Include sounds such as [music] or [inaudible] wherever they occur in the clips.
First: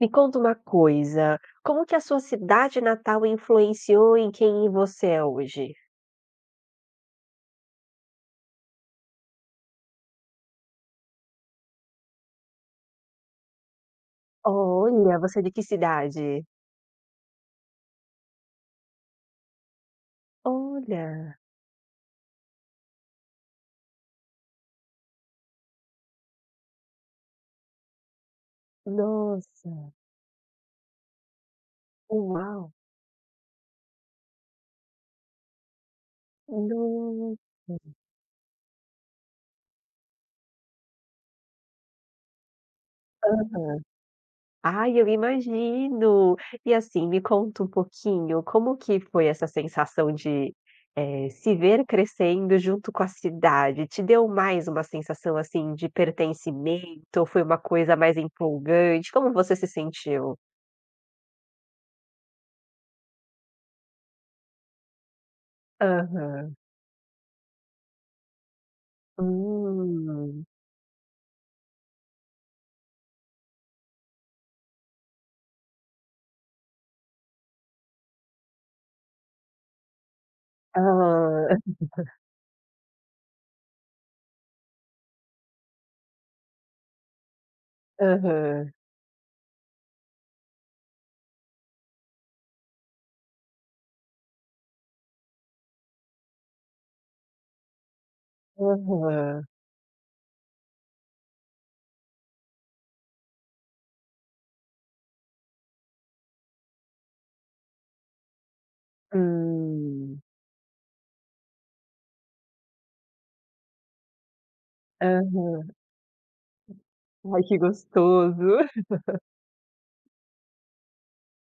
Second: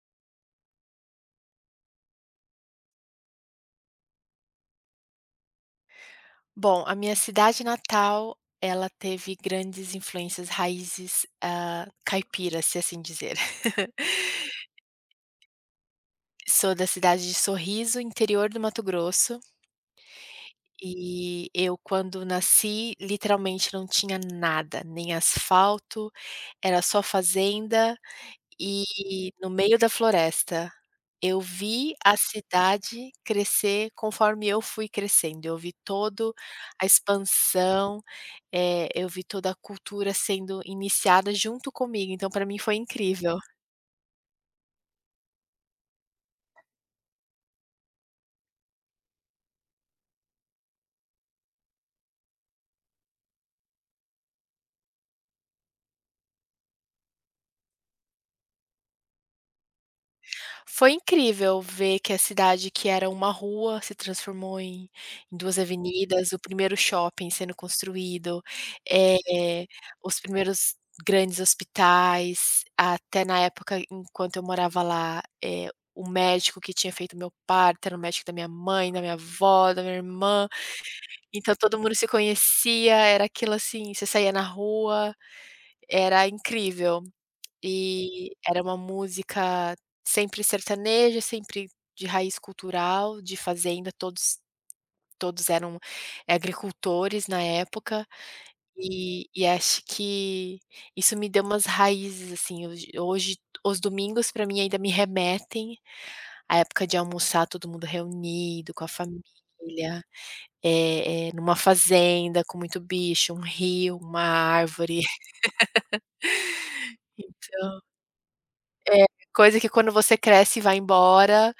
Me conta uma coisa, como que a sua cidade natal influenciou em quem você é hoje? Bom, a minha cidade natal, ela teve grandes influências raízes, caipiras, se assim dizer. [laughs] Olha, você é de que cidade? Sou da cidade de Sorriso, interior do Mato Grosso, Olha, e eu quando nasci, literalmente não tinha nada, nem asfalto, era só fazenda e no nossa, meio da floresta. Eu vi a uau, cidade crescer conforme eu fui crescendo, eu vi toda a nossa. expansão. Eu vi toda a cultura sendo iniciada junto comigo, então para mim foi incrível. Ai, eu imagino. E assim, me conta um pouquinho, como que foi essa sensação de, se ver crescendo junto com a cidade? Te deu mais uma sensação, assim, de pertencimento ou foi uma coisa mais empolgante? Como você se sentiu? Foi incrível ver que a cidade que era uma rua se transformou em 2 avenidas, o Aham. primeiro shopping sendo construído, eh, os Hum. primeiros grandes hospitais, até na época enquanto eu morava lá, o médico que tinha feito meu parto era o médico da minha mãe, da minha avó, da minha irmã, Ah, então todo mundo se conhecia, era aquilo assim, você saía na rua. Era incrível. E era aham, uma música sempre sertaneja, sempre de raiz cultural, de fazenda, todos eram agricultores na época, e aham. e acho que isso me deu umas raízes, assim, hoje os domingos para mim ainda me remetem à época de almoçar todo mundo reunido com a família, Hum, numa fazenda com muito bicho, um rio, uma árvore. aham. Ai, que [laughs] gostoso. É, coisa que quando você cresce e vai embora,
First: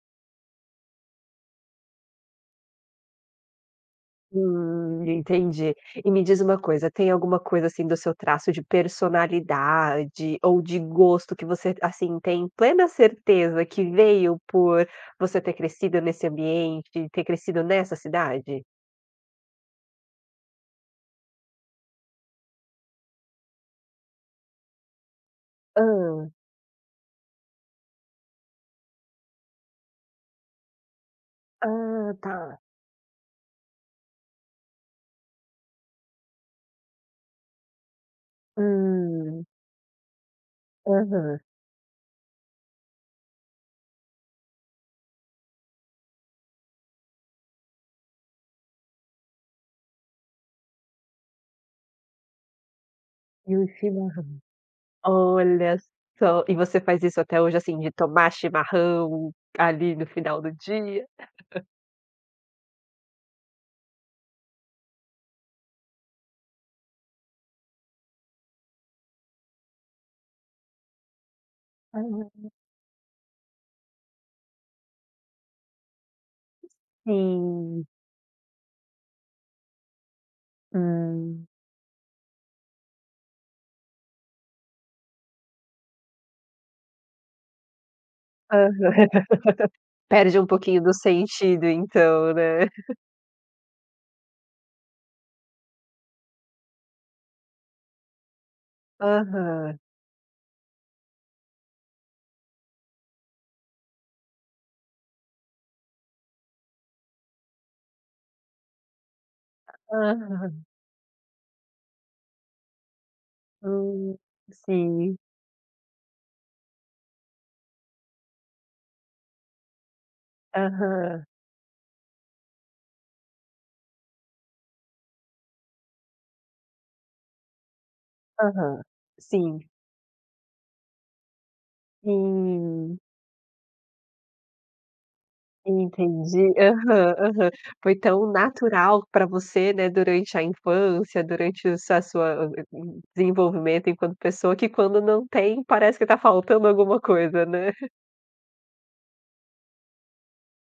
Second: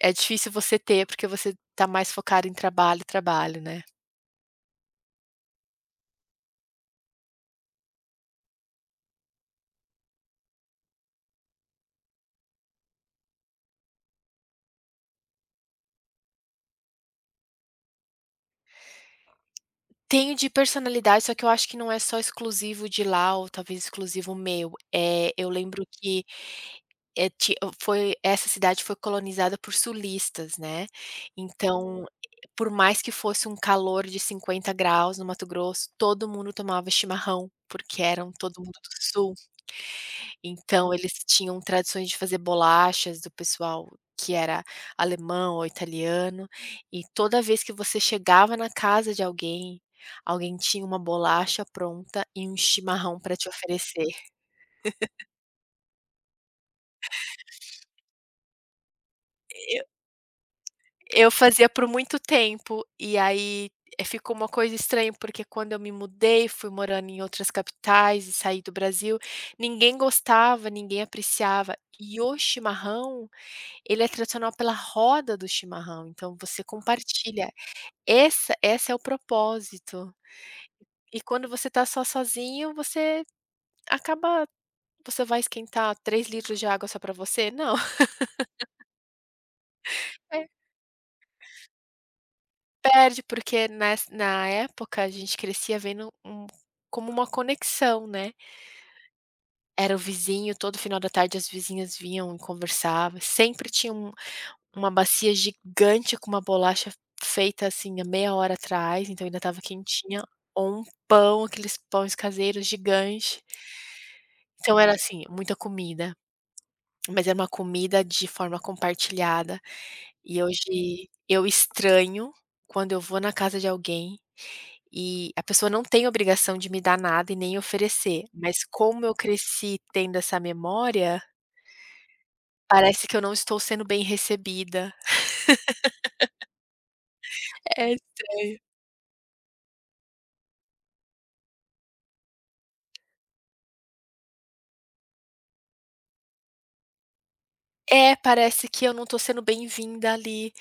é difícil você ter, porque você tá mais focado em trabalho, trabalho, né. Entendi. E me diz uma coisa, tem alguma coisa, assim, do seu traço de personalidade ou de gosto que você, assim, tem plena certeza que veio por você ter crescido nesse ambiente, ter crescido nessa cidade? Tenho de personalidade, só que eu acho que não é só exclusivo de lá ou talvez exclusivo meu. Eu lembro que, Hã. eh, ti foi essa cidade foi colonizada por sulistas, né, então, Ah, tá. por mais que fosse um calor de 50 graus no Mato Grosso, todo mundo tomava chimarrão, porque eram todo mundo do sul. Hum. Então eles Aham. tinham tradições de fazer bolachas do pessoal que era alemão ou italiano, e toda vez que você chegava na casa de alguém, alguém tinha uma bolacha pronta e um chimarrão para te E o oferecer. Olha só, e você faz isso até hoje, assim, de tomar chimarrão ali no final do dia? Eu fazia por muito tempo, e aí, ficou uma coisa estranha, porque quando eu me mudei, fui morando em outras capitais e saí do Brasil, ninguém gostava, ninguém apreciava, Hã. e o chimarrão, ele é tradicional pela roda do chimarrão, então você compartilha. Sim, Essa é o propósito. E hum, quando você tá só sozinho, você acaba, você vai esquentar 3 litros de água só pra você? Não. aham. [laughs] Perde um É. [laughs] pouquinho do sentido então, né. Perde, porque nes na época a gente crescia vendo como uma conexão, né. Aham, Era o vizinho, todo final da tarde as vizinhas vinham e conversavam, sempre tinha uma bacia gigante com uma bolacha feita, assim, há meia hora atrás, então ainda estava quentinha, aham, ou um pão, aqueles pães caseiros gigante. hum, Então era, sim, assim, muita comida, mas era uma comida de forma compartilhada, e hoje aham, eu estranho quando eu vou na casa de alguém e a pessoa não tem obrigação de me dar nada e nem oferecer, mas aham, como eu sim, cresci tendo essa memória, hum. parece que eu não estou sendo bem recebida. Entendi. Aham, aham. É Foi tão estranho. natural para você, né, durante a infância, durante o sua desenvolvimento enquanto pessoa, que quando não tem, parece que tá faltando alguma coisa, né. É, parece que eu não tô sendo bem-vinda ali,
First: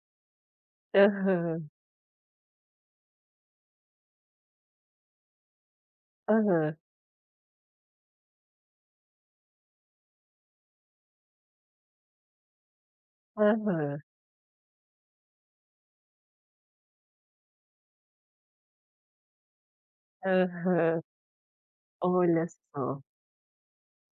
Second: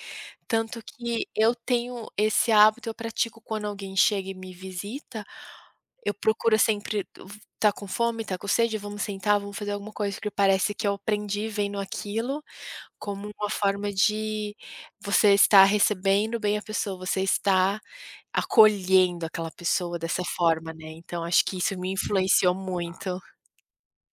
tanto que eu Aham, tenho esse hábito, eu pratico quando alguém chega e me visita, eu procuro aham, sempre v tá com fome, tá com sede, vamos sentar, vamos fazer alguma coisa, porque parece que eu aprendi vendo aquilo como uma forma aham, de você estar recebendo bem a pessoa, você está acolhendo aquela pessoa dessa forma, né, aham. então acho que isso me Olha influenciou só, muito.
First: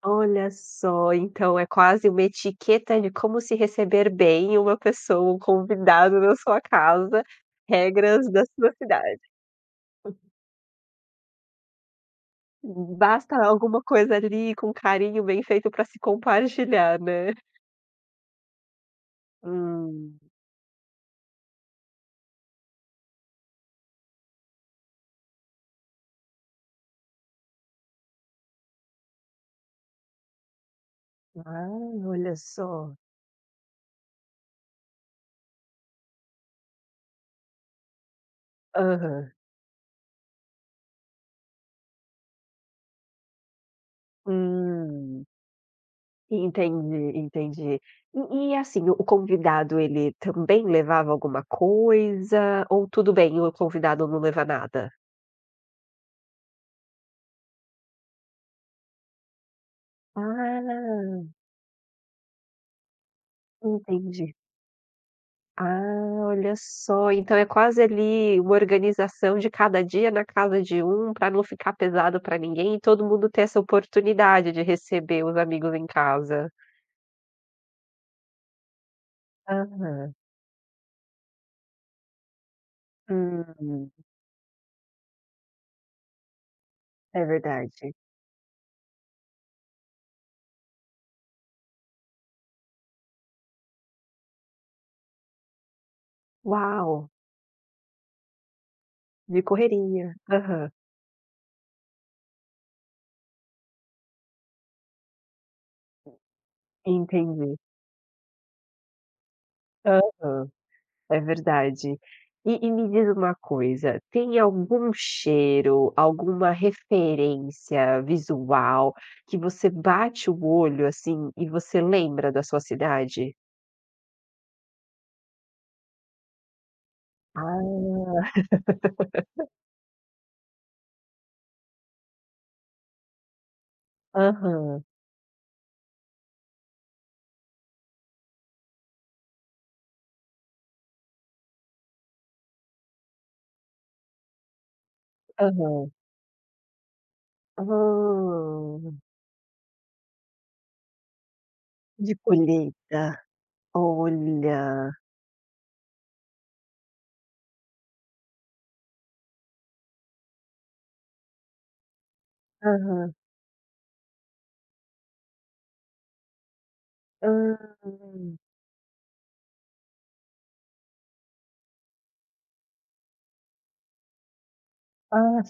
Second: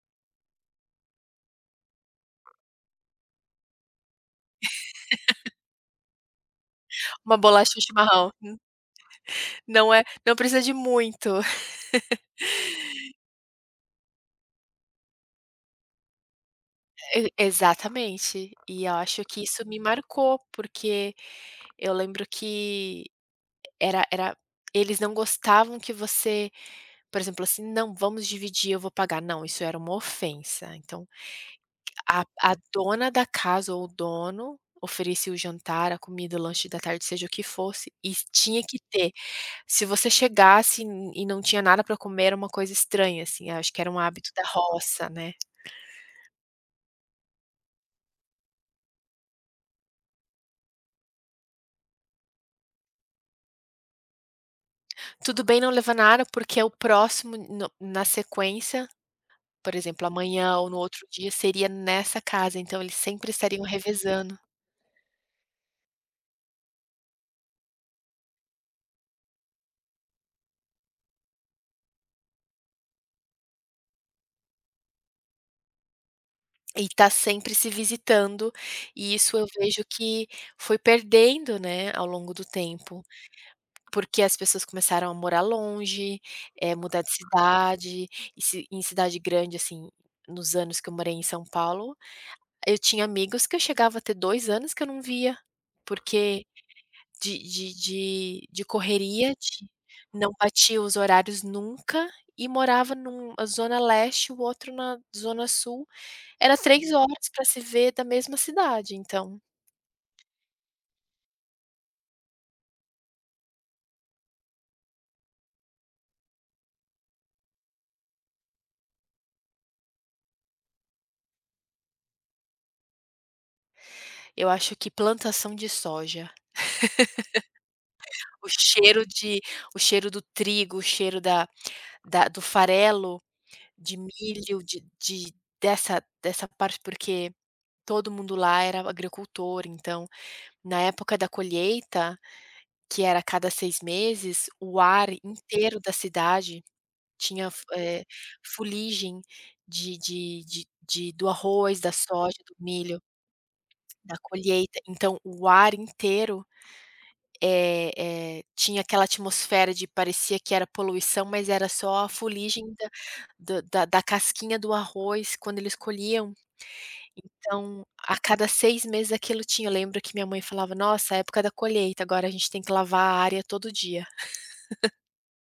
olha só, então é quase uma etiqueta de como se receber bem uma pessoa, um convidado na sua casa, Uma bolacha e um chimarrão, regras da sua cidade. não é, não precisa de muito. Basta alguma coisa ali com carinho bem feito para se compartilhar, E né. exatamente. E eu acho que isso me Hum. marcou, porque eu lembro que era eles não gostavam que você, por exemplo, assim: "Não, vamos dividir, eu vou pagar". Não, isso era uma ofensa. Então, Ah, a olha a só. dona da casa ou o dono oferecia o jantar, a comida, o lanche da tarde, seja o que fosse, e tinha que ter. Aham. Se você chegasse e não tinha nada para comer, era uma coisa estranha, assim, acho que era um hábito da roça, Hum. né. Entendi, entendi. E, assim, o convidado ele também levava alguma coisa ou tudo bem, o convidado não leva nada? Tudo bem não levar nada, porque é o próximo no na sequência, por exemplo, amanhã ou no outro dia, Ah, seria nessa casa, então eles sempre estariam entendi. revezando Ah, olha só, então é quase ali uma organização de cada dia na casa de um, para não ficar pesado para ninguém e todo mundo ter essa oportunidade de receber os amigos em casa. e tá sempre se visitando, e isso eu vejo Aham. que foi perdendo, né, ao longo do tempo, Hum, porque as pessoas começaram a morar longe, mudar de é verdade. cidade, e ci em cidade grande, assim, nos anos que eu morei em São Paulo, eu tinha amigos que eu chegava a ter 2 anos que eu não via, porque Uau, de correria, de de correria. não Aham. batia os horários nunca, e morava num zona leste, o outro na zona sul, era 3 horas para Entendi. se ver da mesma cidade, então, Aham. É verdade. E me diz uma coisa, tem algum cheiro, alguma referência visual que você bate o olho, assim, e você lembra da sua cidade? eu acho que plantação de soja, Ah, o cheiro de o cheiro do trigo, o cheiro da da do farelo, de milho, aham, de dessa dessa parte, porque todo mundo lá era agricultor, então, na época da colheita, que era a cada 6 meses, o ar inteiro da aham. cidade tinha Ah, fuligem de do arroz, da de soja, do milho, colheita. da colheita. Olha. Então o ar inteiro, eh tinha aquela atmosfera de parecia que era poluição, mas era só a fuligem da Aham. do da da casquinha do arroz quando eles colhiam. Ah, Então, a cada 6 meses aquilo tinha. Eu lembro que minha mãe falava: "Nossa, época da colheita, agora a gente tem que lavar a área todo dia". ah,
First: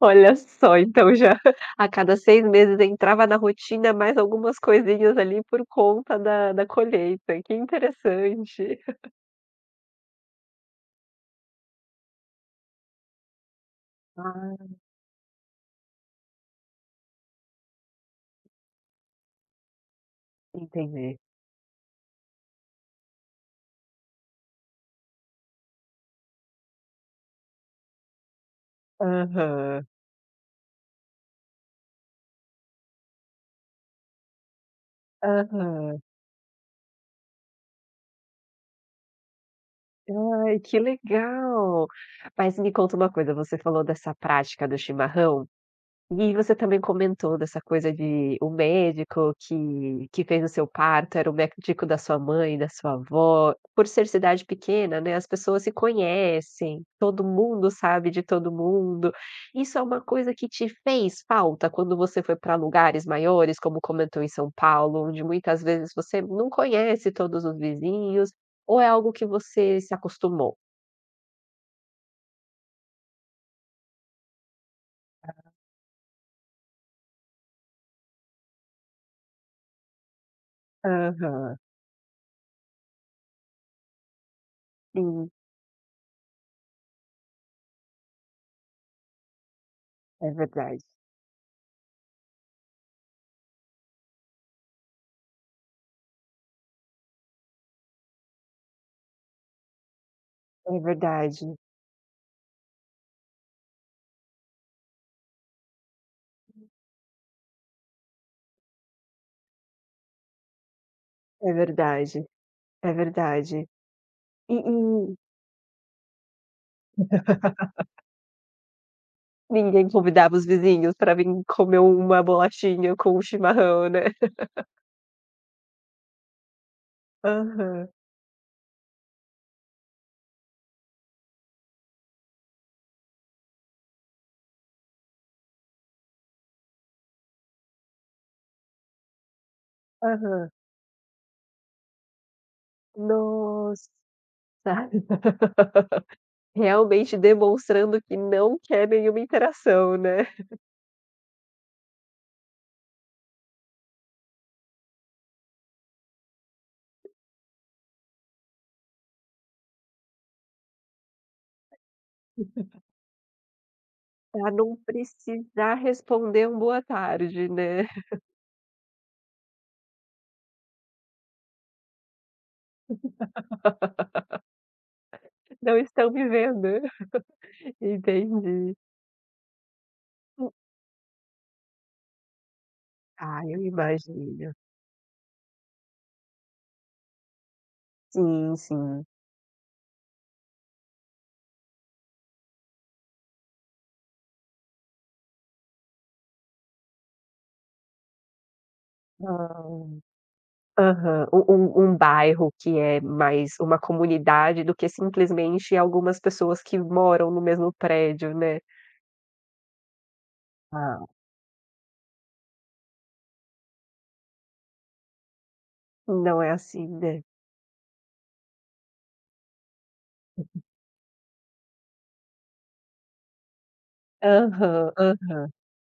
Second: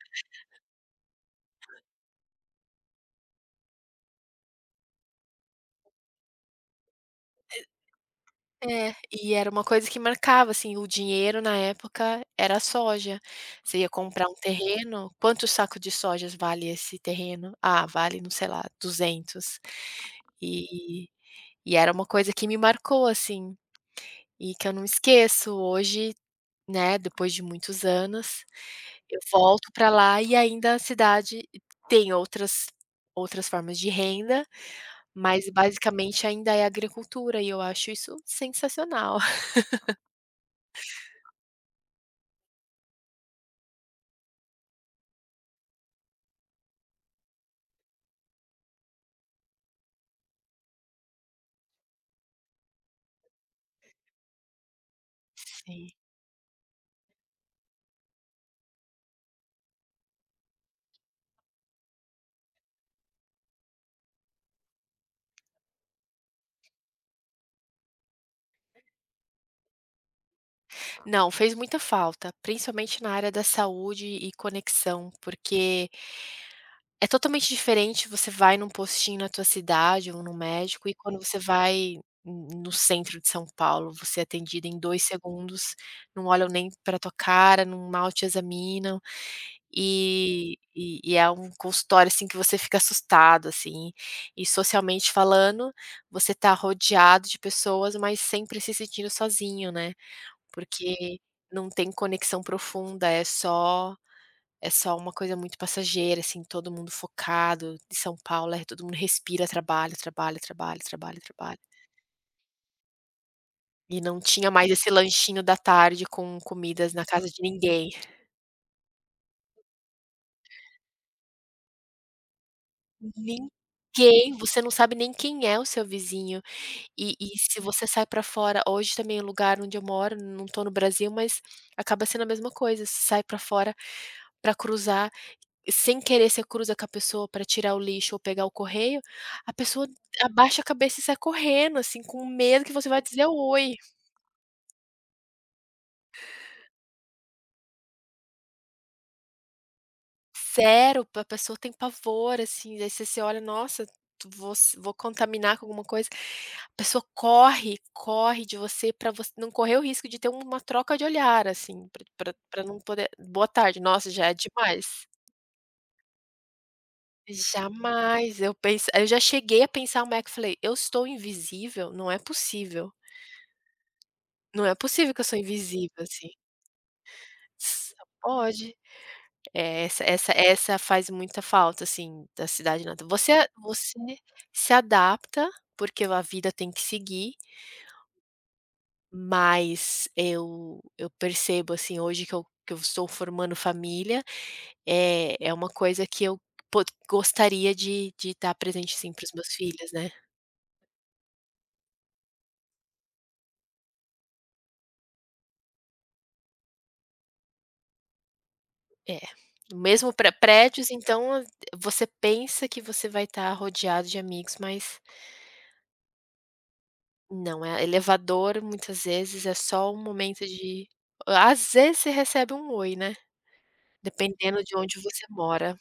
olha só, então já [laughs] a cada 6 meses entrava na rotina mais algumas coisinhas ali por conta da colheita, que interessante. É, e era uma coisa que marcava, assim, o dinheiro na época era a soja. Você ia comprar um Ah, terreno, quanto saco de sojas vale esse terreno? Ah, vale, não sei lá, 200. E entendi. Era uma coisa que me marcou, assim, e que eu não esqueço. Hoje, né, depois de muitos anos, eu volto Aham, para lá e ainda a cidade tem outras outras formas de renda, mas aham. basicamente ainda é agricultura e eu acho isso sensacional. Ai, que legal. Mas me conta uma coisa, você falou dessa prática do chimarrão. E você também comentou dessa coisa de o médico que fez o seu parto era o médico da sua mãe, da sua avó. Por ser cidade pequena, né, as pessoas se Sim. conhecem, todo mundo sabe de todo mundo. Isso é uma coisa que te fez falta quando você foi para lugares maiores, como comentou em São Paulo, onde muitas vezes você não conhece todos os vizinhos, ou é algo que você se acostumou? Não, fez muita falta, principalmente na área da saúde e conexão, porque é totalmente diferente você vai num postinho na tua cidade ou no médico, e quando você Aham. vai n no centro de São Paulo, você é atendido em dois Sim, segundos, não olham nem pra tua cara, não mal te examinam, é verdade. É um consultório, assim, que você fica assustado, assim. E socialmente falando, você tá rodeado de pessoas, mas sempre se sentindo sozinho, né. É Porque verdade, não tem conexão profunda, é só uma coisa muito passageira, assim, todo mundo focado, em São Paulo, todo mundo respira trabalho, trabalho, trabalho, trabalho, é trabalho. verdade. É verdade. E não tinha E mais esse e lanchinho da tarde com comidas na casa de ninguém. ninguém convidava os vizinhos pra vir comer uma bolachinha com um chimarrão, né. Ninguém, você não sabe nem quem é o seu vizinho. Se você Aham, sai pra fora hoje também o lugar onde eu moro, não tô no Brasil, mas acaba sendo a mesma coisa, você sai pra fora pra cruzar sem querer você cruza com a pessoa para tirar o lixo ou pegar o correio, a pessoa aham. abaixa a cabeça e sai correndo, assim, com medo que você vai dizer "oi". Nossa! [laughs] Realmente demonstrando que não quer nenhuma interação, né. Sério, a pessoa tem pavor, assim, aí você você olha: "Nossa, tu vou s vou contaminar com alguma coisa". A pessoa corre, corre de você para você não correr o risco de ter uma troca de olhar, assim, para não poder "boa tarde", nossa, já é Pra não demais. precisar responder um "boa tarde", né. Jamais, eu penso, eu já cheguei a pensar uma época, eu falei: "Eu estou invisível? Não é possível". Não é possível que eu sou "Não invisível, estão assim. me vendo". [laughs] S Entendi. Pode. É, essa essa Hum, essa faz muita falta, assim, da cidade natal. Você ah, eu você imagino. se adapta, porque a vida tem que seguir, Sim, sim. mas eu percebo, assim, hoje que eu estou formando família, é uma coisa que eu pod gostaria de estar presente, sim, para os meus filhos, Hã. né. Aham, um bairro que é mais uma comunidade do que simplesmente algumas pessoas que moram no mesmo prédio, né. É. Mesmo para prédios, Ah. então, você pensa que você vai estar rodeado de amigos, mas Não é assim, né. não, é elevador, muitas vezes é só um momento de, às vezes você recebe um "oi", né, dependendo de Aham, onde você aham. mora,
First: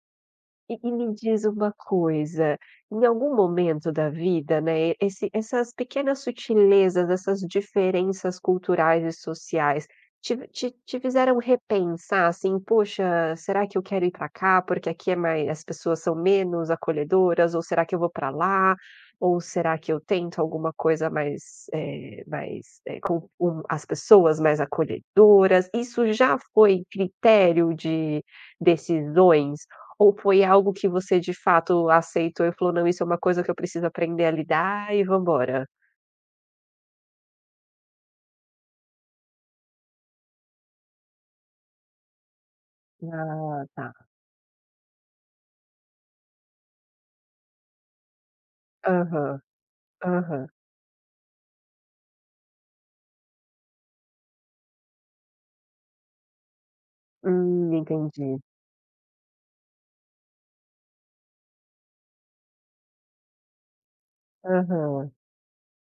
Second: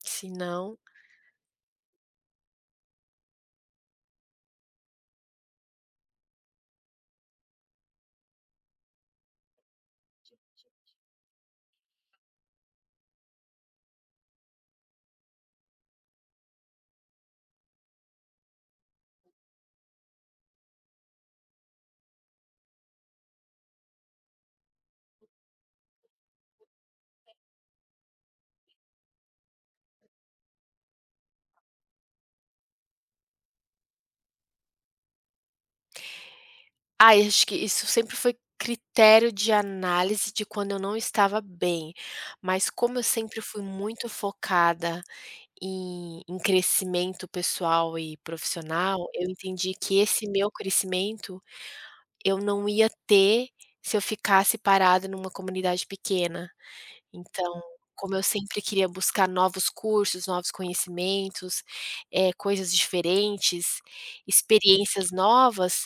se não E me diz uma coisa, em algum momento da vida, né, esse essas pequenas sutilezas, essas diferenças culturais e sociais, te fizeram repensar, assim: "Poxa, será que eu quero ir para cá, porque aqui é mais as pessoas são menos acolhedoras, ou será que eu vou para lá, ou será que eu tento alguma coisa mais, mais, com as pessoas mais acolhedoras?" Isso já foi critério de decisões ou foi algo que você de fato aceitou e falou: "Não, isso é uma coisa que eu preciso aprender a lidar e vambora"? ai, acho que isso sempre foi critério de análise de quando eu não estava bem, mas como eu sempre fui Ah, tá. muito focada em crescimento pessoal e profissional, eu Aham, entendi que esse aham. meu crescimento eu não ia ter se eu ficasse parada numa comunidade pequena. Então, como eu Entendi. sempre queria buscar novos cursos, novos conhecimentos, coisas diferentes, experiências Aham. novas,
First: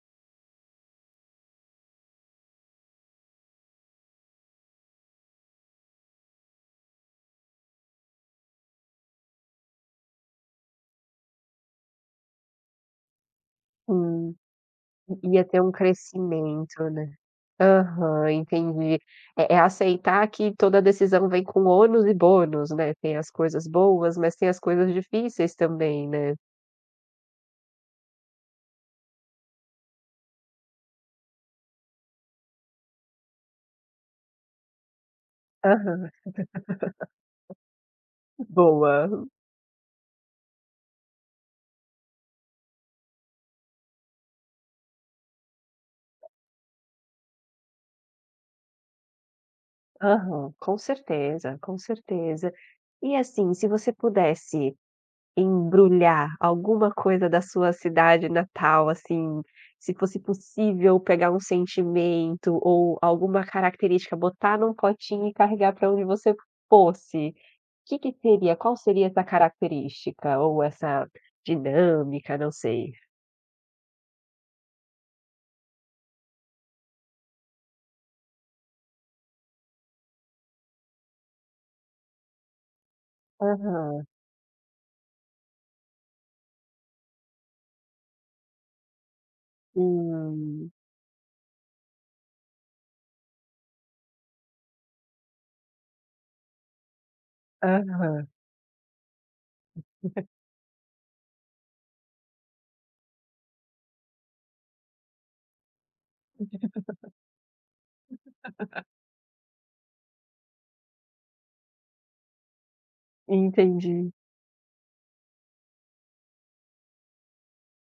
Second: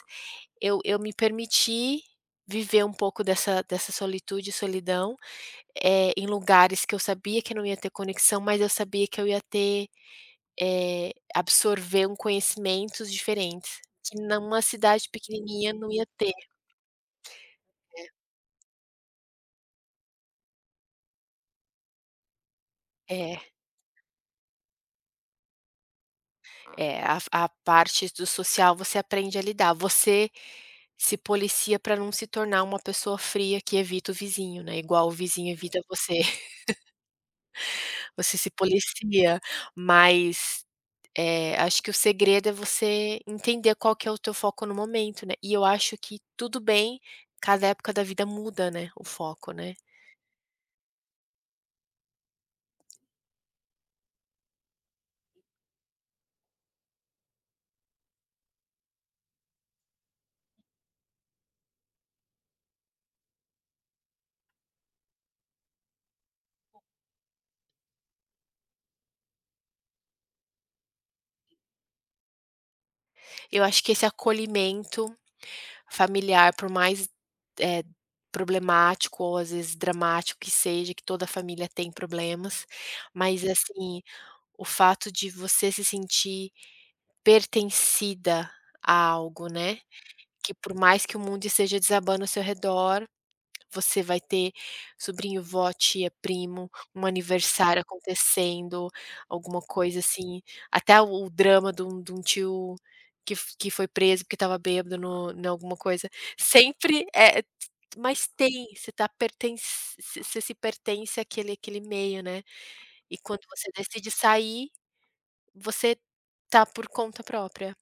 eu me permiti viver um pouco dessa solitude e solidão, em lugares que eu sabia que não ia ter conexão, mas eu sabia que eu ia ter, absorver um conhecimentos diferentes, que Sim, numa cidade i ia ter um pequenininha não ia ter. crescimento, né. Aham, entendi. É é aceitar que toda decisão vem com ônus e bônus, né. Tem as É. coisas boas, mas tem as coisas difíceis também, né. É, a parte do social você aprende a lidar, você se policia para não se tornar uma pessoa fria que evita o vizinho, né, igual o vizinho evita Aham, você, [laughs] você se boa. policia, mas, acho que o segredo é você entender qual que é o teu foco no momento, né, e eu acho que tudo bem, cada época da vida muda, né, o foco, né. Aham, com certeza, com certeza. E assim, se você pudesse embrulhar alguma coisa da sua cidade natal, assim, se fosse possível pegar um sentimento ou alguma característica, botar num potinho e carregar para onde você fosse, que seria? Qual seria essa característica ou essa dinâmica? Não sei. Eu acho que esse acolhimento familiar, por mais, eh, problemático ou às vezes dramático que seja, que toda família tem problemas, mas assim, Aham. o fato de você se sentir pertencida a algo, né, que Hum. por mais que o mundo esteja desabando ao seu redor, você vai ter sobrinho, vó, tia, primo, um aniversário Aham. acontecendo, alguma coisa assim, até o drama de um tio que foi preso porque estava bêbado no em alguma coisa. Sempre mas tem, você se pertence àquele meio, né. E quando você decide Entendi, sair, você tá por conta própria.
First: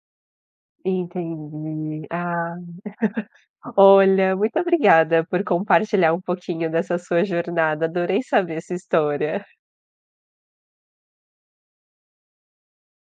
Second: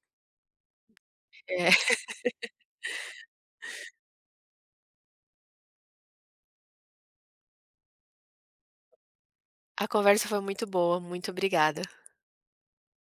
É. [laughs] entendi. Ah, olha, muito obrigada por compartilhar um pouquinho dessa sua jornada, adorei saber essa história. A conversa foi muito boa, muito obrigada.